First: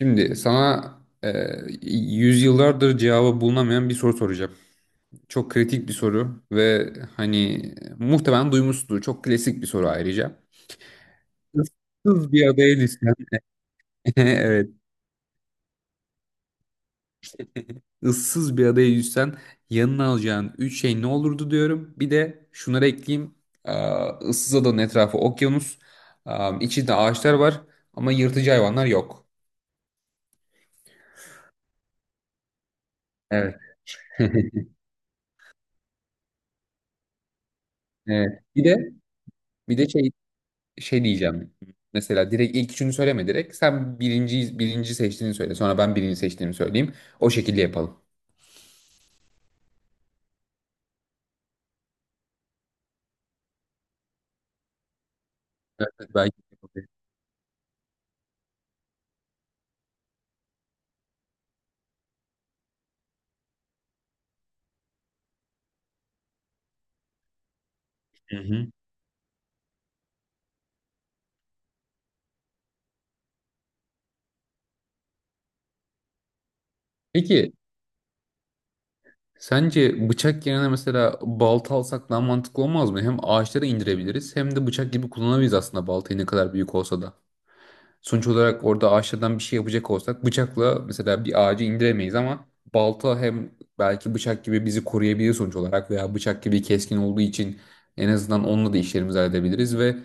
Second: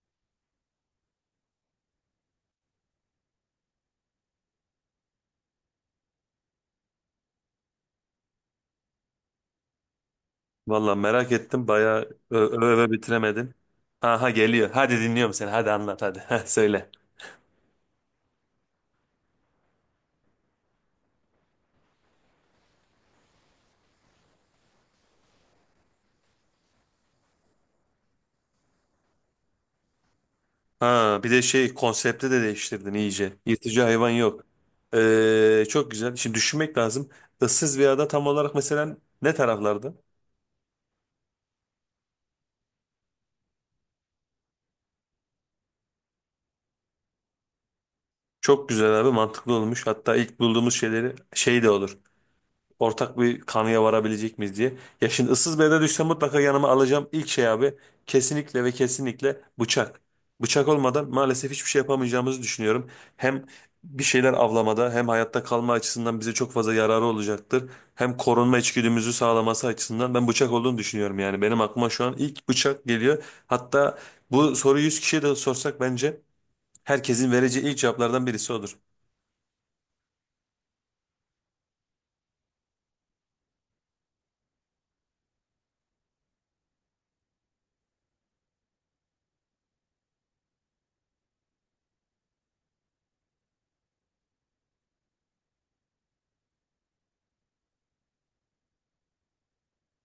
Şimdi sana e, yüzyıllardır cevabı bulunamayan bir soru soracağım. Çok kritik bir soru ve hani muhtemelen duymuşsundur. Çok klasik bir soru ayrıca. Valla merak ettim. Bayağı Issız bir öve adaya öve düşsen, bitiremedin. Aha evet, geliyor. Hadi dinliyorum seni. Hadi anlat hadi. Heh, söyle. ıssız bir adaya düşsen yanına alacağın üç şey ne olurdu diyorum. Bir de şunları ekleyeyim. Ee, ıssız adanın etrafı okyanus. Ee, içinde ağaçlar var ama yırtıcı hayvanlar yok. Ha bir de şey konsepti de değiştirdin iyice. Evet. Yırtıcı hayvan yok. Çok güzel. Şimdi düşünmek lazım. Issız bir ada tam Evet. olarak Bir de mesela ne bir de taraflarda? şey şey diyeceğim. Mesela direkt ilk üçünü söyleme direkt. Sen birinci seçtiğini söyle. Sonra ben birinci seçtiğimi söyleyeyim. O şekilde yapalım. Çok güzel abi mantıklı olmuş. Hatta ilk bulduğumuz şeyleri şey de olur, ortak bir kanıya varabilecek miyiz diye. Ya şimdi ıssız bir yere Evet, düşsem evet, mutlaka belki yanıma yapabiliriz. alacağım ilk şey abi kesinlikle ve kesinlikle bıçak. Bıçak olmadan maalesef hiçbir şey yapamayacağımızı düşünüyorum. Hem bir şeyler avlamada hem hayatta kalma açısından bize çok fazla yararı olacaktır. Hem Hı korunma hı. içgüdümüzü sağlaması açısından ben bıçak olduğunu düşünüyorum yani. Benim aklıma şu an ilk bıçak geliyor. Hatta bu soruyu 100 kişiye de sorsak bence herkesin Peki vereceği ilk cevaplardan birisi odur. sence bıçak yerine mesela balta alsak daha mantıklı olmaz mı? Hem ağaçları indirebiliriz hem de bıçak gibi kullanabiliriz aslında baltayı ne kadar büyük olsa da. Sonuç olarak orada ağaçlardan bir şey yapacak olsak bıçakla mesela bir ağacı indiremeyiz ama balta hem belki bıçak gibi bizi koruyabilir sonuç olarak veya bıçak gibi keskin olduğu için en azından onunla da işlerimizi halledebiliriz ve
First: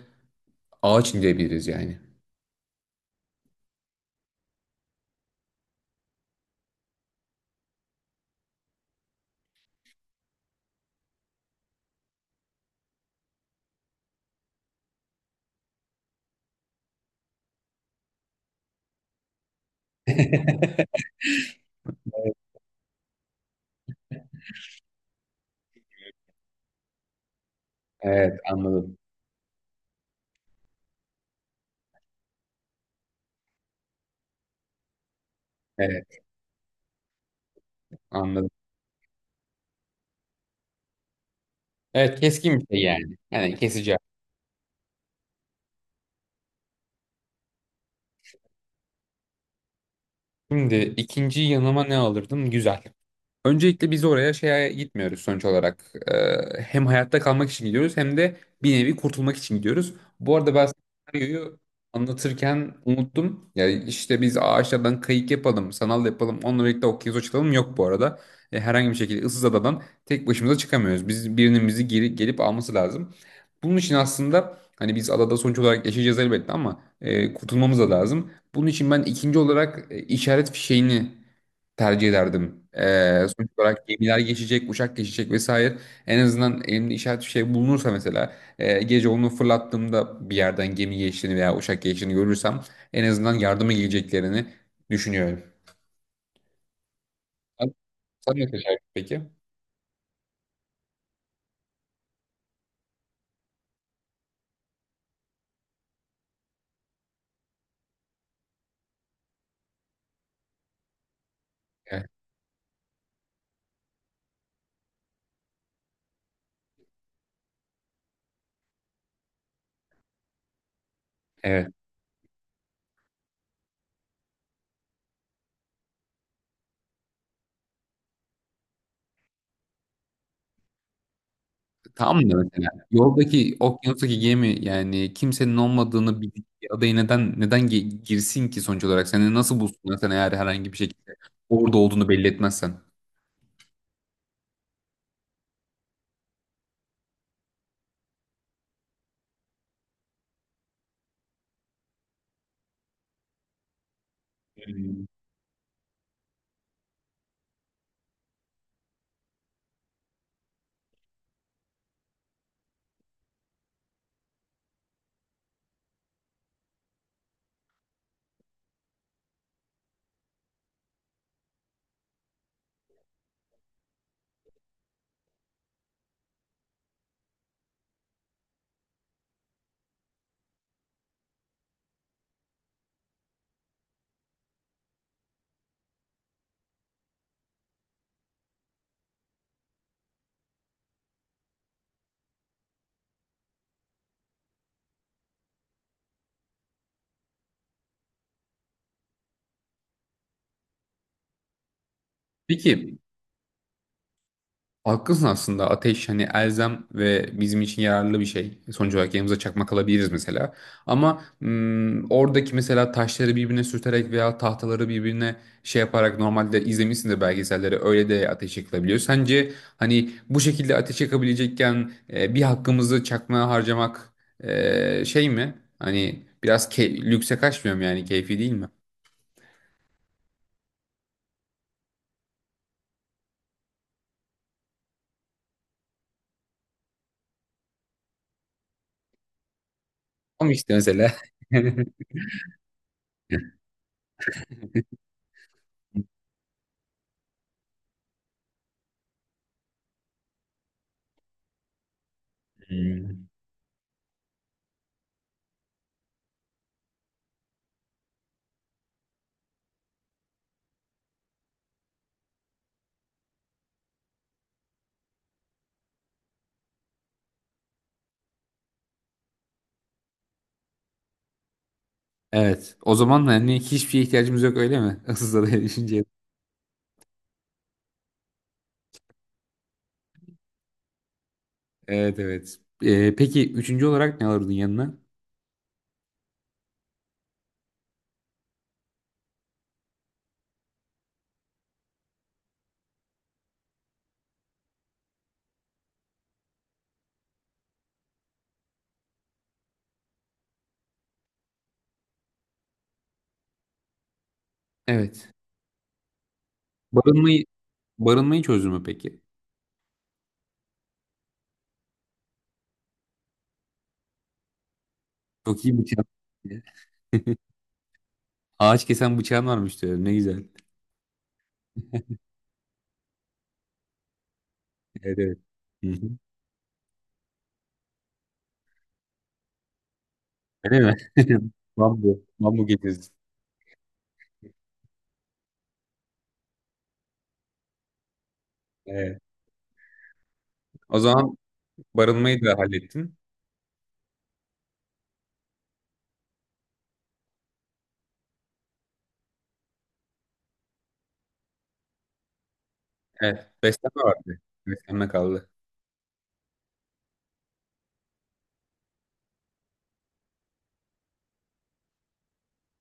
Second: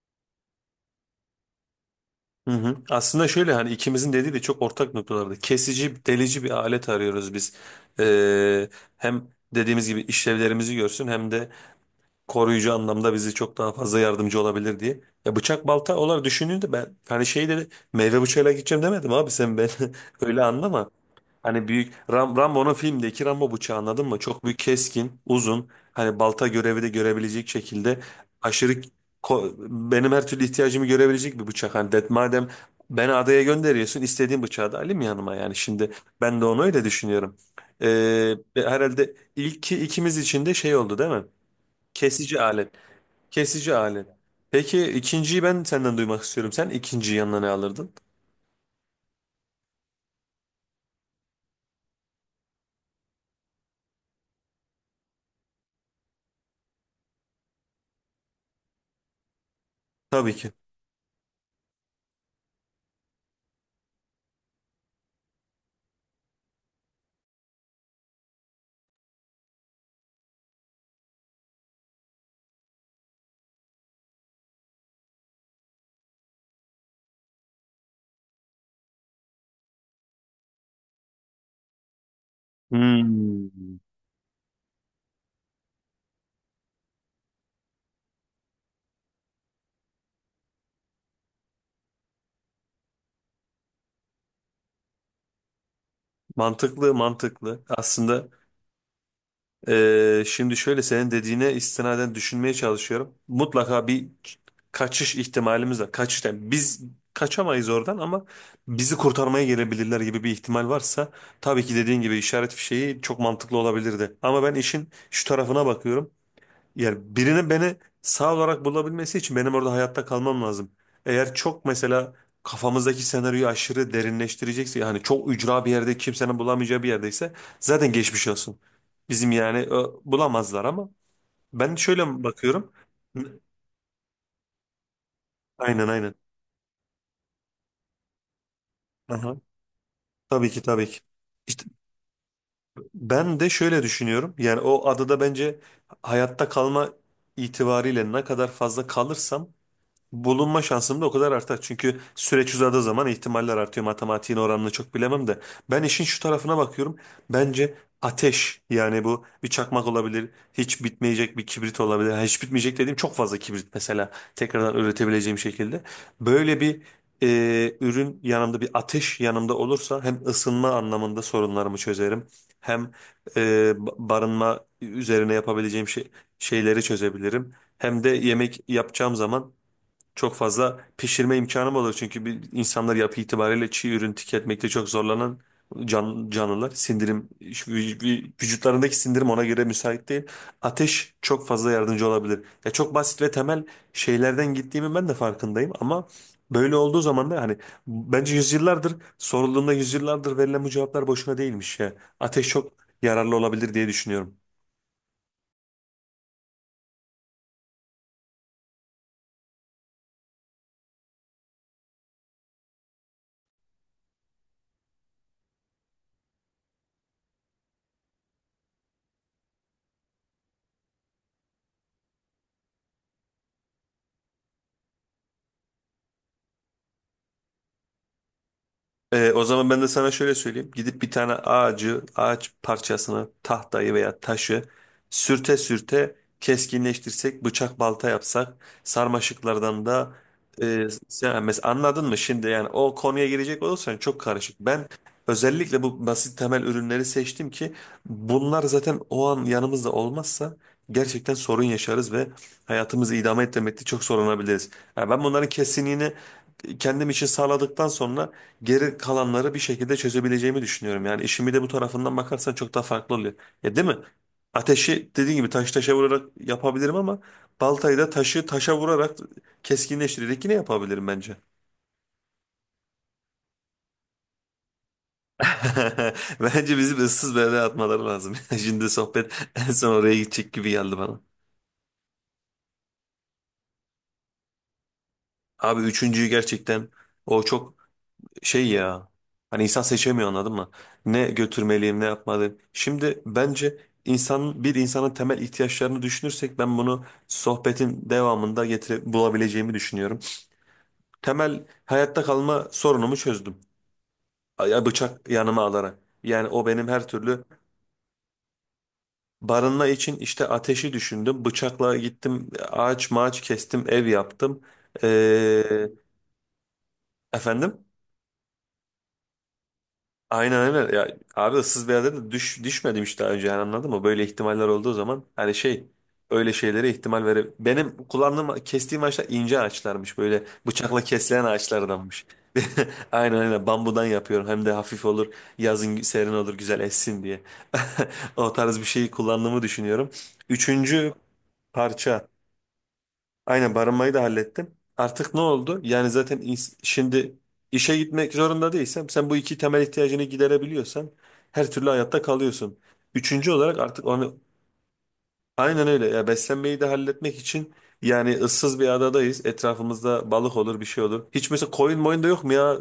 ağaç indirebiliriz yani. Hı hı. Aslında şöyle hani ikimizin dediği de çok ortak noktalarda. Kesici, delici bir alet arıyoruz biz. Ee, Hem dediğimiz gibi işlevlerimizi görsün hem de koruyucu anlamda bizi çok daha fazla yardımcı olabilir diye. Ya bıçak balta olarak düşündüğünde ben hani şey dedi meyve bıçağıyla gideceğim demedim abi sen ben öyle anlama. Hani büyük Rambo'nun filmdeki Rambo bıçağı anladın mı? Çok büyük keskin, uzun. Hani balta görevi de görebilecek şekilde Evet aşırı anladım. ko- benim her türlü ihtiyacımı görebilecek bir bıçak. Hani det madem beni adaya gönderiyorsun istediğim bıçağı da alayım yanıma yani şimdi Evet ben de onu öyle düşünüyorum. Anladım. Herhalde ilki ikimiz için de şey oldu değil mi? Evet Kesici keskin bir alet. şey yani. Yani Kesici kesici. alet. Peki ikinciyi ben senden duymak istiyorum. Sen ikinciyi yanına ne alırdın? Şimdi ikinci yanıma ne alırdım? Güzel. Öncelikle biz oraya şeye gitmiyoruz sonuç olarak. Hem hayatta kalmak için gidiyoruz hem de bir nevi kurtulmak için gidiyoruz. Tabii Bu ki. arada ben senaryoyu anlatırken unuttum. Ya işte biz ağaçlardan kayık yapalım, sanal yapalım, onunla birlikte okyanus açılalım yok bu arada. E, herhangi bir şekilde ıssız adadan tek başımıza çıkamıyoruz. Biz birinin bizi gelip alması lazım. Bunun için aslında hani biz adada sonuç olarak yaşayacağız elbette ama kurtulmamız da lazım. Bunun için ben ikinci olarak işaret fişeğini tercih ederdim. Sonuç Hmm. olarak gemiler geçecek, uçak geçecek vesaire. En azından elimde işaret bir şey bulunursa mesela gece onu fırlattığımda bir yerden gemi geçtiğini veya uçak geçtiğini görürsem en azından yardıma geleceklerini düşünüyorum. Mantıklı, mantıklı. Sen Aslında sen ne seçerdin peki? Şimdi şöyle senin dediğine istinaden düşünmeye çalışıyorum. Mutlaka bir kaçış ihtimalimiz var. Kaçış yani biz kaçamayız oradan ama bizi kurtarmaya gelebilirler gibi bir ihtimal varsa tabii ki dediğin Evet. gibi işaret fişeği çok mantıklı olabilirdi. Ama ben işin şu tarafına bakıyorum. Yani birinin beni sağ olarak bulabilmesi için benim orada hayatta kalmam lazım. Eğer çok Evet. mesela kafamızdaki senaryoyu aşırı derinleştirecekse yani çok ücra bir yerde kimsenin bulamayacağı bir yerdeyse zaten geçmiş olsun. Bizim yani bulamazlar ama ben şöyle Tam da mesela bakıyorum. yoldaki okyanustaki gemi yani kimsenin Aynen aynen. olmadığını bildiği bir adaya neden girsin ki sonuç olarak? Seni Aha, nasıl bulsunlar sen eğer tabii ki herhangi bir tabii ki. şekilde İşte orada olduğunu belli etmezsen? ben de şöyle düşünüyorum. Yani o adada bence hayatta kalma itibariyle ne kadar fazla kalırsam bulunma şansım da o kadar artar. Çünkü süreç uzadığı zaman ihtimaller artıyor. Matematiğin oranını çok Hmm. bilemem de. Ben işin şu tarafına bakıyorum. Bence ateş, yani bu bir çakmak olabilir. Hiç bitmeyecek bir kibrit olabilir. Ha, hiç bitmeyecek dediğim çok fazla kibrit mesela. Tekrardan üretebileceğim şekilde. Böyle bir ürün yanımda bir ateş yanımda olursa hem ısınma anlamında sorunlarımı çözerim. Hem e, barınma üzerine yapabileceğim şeyleri çözebilirim. Hem de yemek yapacağım zaman çok fazla pişirme imkanım olur. Çünkü bir, insanlar yapı itibariyle çiğ ürün tüketmekte çok zorlanan canlılar. Sindirim, şu vücutlarındaki sindirim ona göre müsait değil. Ateş çok fazla yardımcı olabilir. Ya çok basit ve temel şeylerden gittiğimi ben de farkındayım ama böyle olduğu zaman da hani bence yüzyıllardır sorulduğunda yüzyıllardır verilen bu cevaplar boşuna değilmiş ya. Ateş çok Peki, yararlı olabilir diye düşünüyorum. haklısın aslında ateş hani elzem ve bizim için yararlı bir şey. Sonuç olarak yanımıza çakmak alabiliriz mesela. Ama oradaki mesela taşları birbirine sürterek veya tahtaları birbirine şey yaparak normalde izlemişsindir belgeselleri öyle de ateş yakılabiliyor. Sence hani bu şekilde ateş yakabilecekken bir hakkımızı çakmaya harcamak şey mi? Hani biraz lükse kaçmıyor mu yani keyfi değil mi? O zaman ben de sana şöyle söyleyeyim. Gidip bir tane ağaç parçasını, tahtayı veya taşı sürte sürte keskinleştirsek, bıçak balta yapsak, sarmaşıklardan da Ama işte mesela. sen mesela anladın mı şimdi yani o konuya girecek olursan çok karışık. Ben özellikle bu basit temel ürünleri seçtim ki bunlar zaten o an yanımızda olmazsa gerçekten sorun yaşarız ve hayatımızı idame ettirmekte çok zorlanabiliriz. Yani ben bunların kesinliğini kendim için sağladıktan sonra geri kalanları bir şekilde çözebileceğimi düşünüyorum. Yani işimi de bu tarafından bakarsan çok daha farklı oluyor. Ya değil mi? Ateşi dediğin gibi taş taşa vurarak yapabilirim ama baltayı da taşı taşa vurarak keskinleştirerek yine yapabilirim bence. Evet. O zaman hani hiçbir şeye ihtiyacımız yok öyle mi? Issız adaya düşünce. Bence bizim ıssız bir yere atmaları lazım. Şimdi sohbet en son oraya gidecek gibi geldi bana. Evet evet. Peki üçüncü olarak ne alırdın yanına? Abi üçüncüyü gerçekten o çok şey ya, hani insan seçemiyor anladın mı? Ne götürmeliyim ne yapmalıyım. Şimdi bence insan bir insanın temel ihtiyaçlarını düşünürsek ben bunu sohbetin devamında getire bulabileceğimi düşünüyorum. Temel hayatta kalma sorunumu çözdüm. Ya bıçak Evet. yanıma alarak. Yani o benim her türlü Barınmayı barınmayı çözdün mü peki? barınma için işte ateşi düşündüm. Bıçakla gittim ağaç mağaç kestim ev yaptım. Çok iyi Ee, bıçağın. efendim? Ağaç kesen bıçağın varmış diyorum. Ne güzel. Aynen aynen. Ya, abi ıssız bir adada düşmedim işte daha önce yani anladın mı? Böyle ihtimaller olduğu Evet zaman evet. hani şey Hı hı. öyle şeylere ihtimal vere... Benim kullandığım kestiğim ağaçlar ince ağaçlarmış, böyle Öyle mi? bıçakla kesilen Bambu. ağaçlardanmış. Bambu getirdin. Aynen aynen bambudan yapıyorum hem de hafif olur, yazın serin olur, güzel essin diye. O tarz bir şeyi Evet. kullandığımı düşünüyorum. O Üçüncü zaman parça. barınmayı da hallettin. Aynen barınmayı da hallettim. Artık ne oldu? Yani zaten şimdi işe gitmek zorunda değilsem sen bu iki temel ihtiyacını giderebiliyorsan her türlü hayatta kalıyorsun. Üçüncü Evet. olarak Beslenme artık onu vardı. Beslenme kaldı. aynen öyle ya, beslenmeyi de halletmek için yani ıssız bir adadayız. Etrafımızda balık olur bir şey olur. Hiç mesela koyun moyun da yok mu ya,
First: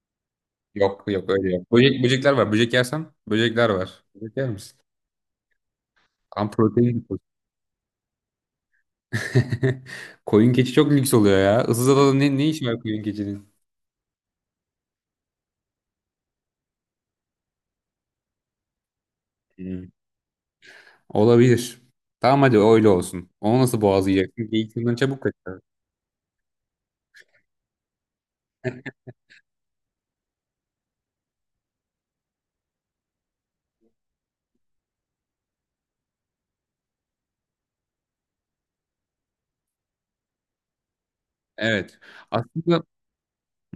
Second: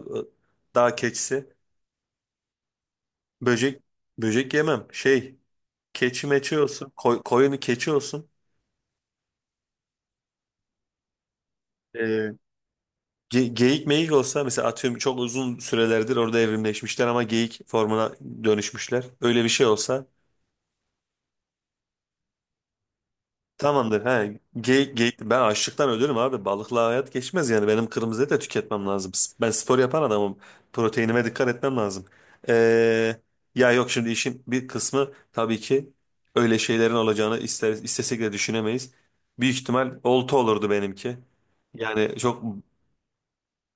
dağ Yok yok öyle keçisi? yok. Böcek, böcekler var. Böcek yersen böcekler Böcek var. Böcek yer böcek misin? yemem. Şey, keçi Tam meçi olsun. protein. Koyunu keçi olsun. Koyun keçi çok lüks oluyor ya. Isızada'da ne iş var koyun keçinin? Geyik meyik olsa mesela, atıyorum çok uzun sürelerdir orada evrimleşmişler ama geyik formuna dönüşmüşler. Öyle bir şey Hmm. olsa Olabilir. Tamam hadi öyle olsun. Onu nasıl tamamdır. He, boğazlayacaksın? Geyik yıldan geyik, geyik. çabuk Ben kaçar. açlıktan ölürüm abi. Balıkla hayat geçmez yani. Benim kırmızı et de tüketmem lazım. Ben spor yapan adamım. Proteinime dikkat etmem lazım. Ee, Ya yok şimdi işin bir kısmı tabii ki öyle şeylerin olacağını istesek de düşünemeyiz. Büyük ihtimal olta olurdu benimki. Evet. Yani çok Aslında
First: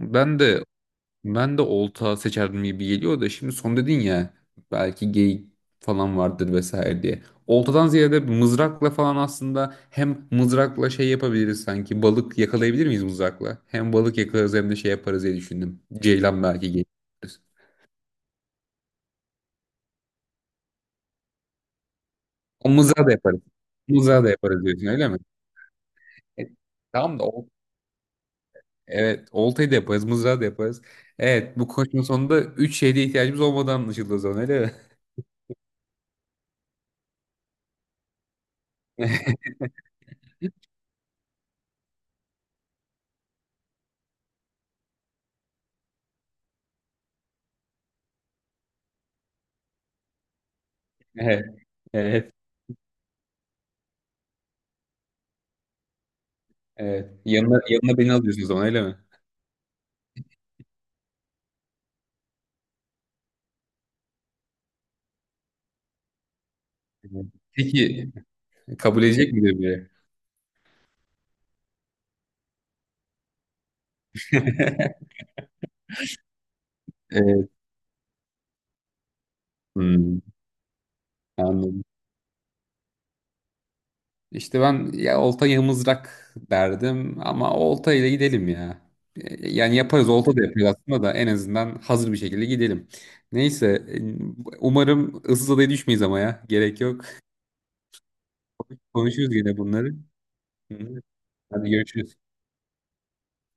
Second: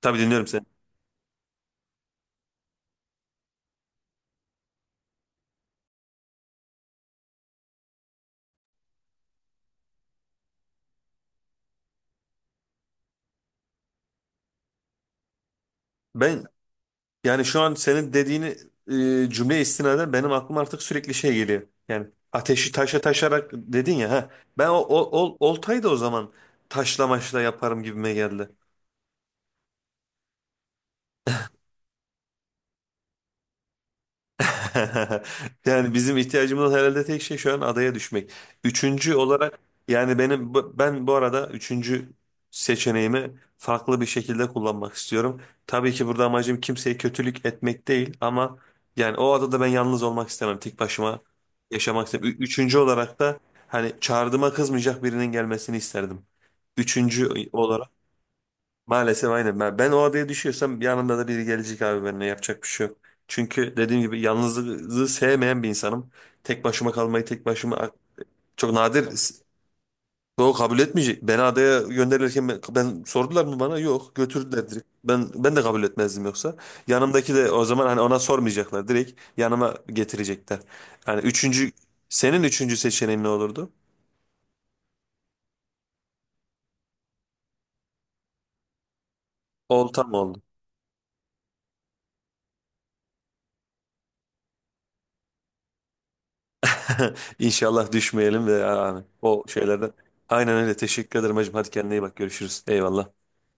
tabii, dinliyorum de seni. ben de olta seçerdim gibi geliyor da şimdi son dedin ya belki geyik falan vardır vesaire diye. Oltadan ziyade mızrakla falan aslında hem mızrakla şey yapabiliriz sanki. Balık yakalayabilir miyiz mızrakla? Hem balık yakalarız hem de şey yaparız diye düşündüm. Ben Ceylan belki gelir. Yani şu an senin dediğini cümle istinaden benim aklıma artık sürekli şey geliyor. Yani ateşi O taşa mızrağı da yaparız. taşarak dedin ya Mızrağı ha. da Ben yaparız diyorsun öyle mi? Oltayı da o zaman E, taşla tamam da maşla yaparım gibime geldi. evet oltayı da yaparız, mızrağı da yaparız. Evet bu konuşmanın sonunda üç şeyde ihtiyacımız olmadan anlaşıldı o zaman öyle mi? Yani bizim ihtiyacımız olan herhalde tek şey şu an adaya düşmek. Üçüncü olarak yani benim ben bu arada üçüncü seçeneğimi farklı bir şekilde kullanmak istiyorum. Tabii ki burada amacım kimseye kötülük etmek değil ama yani o adada ben yalnız olmak istemem. Tek başıma Evet. yaşamak istemem. Evet. Üçüncü olarak da hani çağrıma kızmayacak birinin gelmesini isterdim. Evet. Üçüncü olarak Yanına beni alıyorsun o zaman öyle mi? maalesef aynen. Ben o adaya düşüyorsam yanımda da biri gelecek abi, benimle yapacak bir şey yok. Çünkü dediğim gibi yalnızlığı sevmeyen bir insanım. Tek başıma kalmayı Evet. tek başıma Peki çok kabul nadir edecek midir biri? o kabul etmeyecek. Beni adaya gönderirken sordular mı bana? Yok, götürdüler direkt. Ben de kabul etmezdim yoksa. Yanımdaki de Evet. o zaman hani ona sormayacaklar. Direkt yanıma Hmm, getirecekler. Yani üçüncü, anladım. senin üçüncü seçeneğin ne olurdu? İşte ben ya olta ya mızrak derdim ama olta ile gidelim ya. Yani Olta yaparız mı olta oldu? da yaparız aslında da en azından hazır bir şekilde gidelim. Neyse umarım ıssız adaya düşmeyiz ama ya gerek yok. İnşallah düşmeyelim ve yani Konuşuruz o yine şeylerden. bunları. Aynen öyle. Hı. Teşekkür ederim hacım. Hadi Hadi kendine iyi bak. görüşürüz. Görüşürüz. Eyvallah.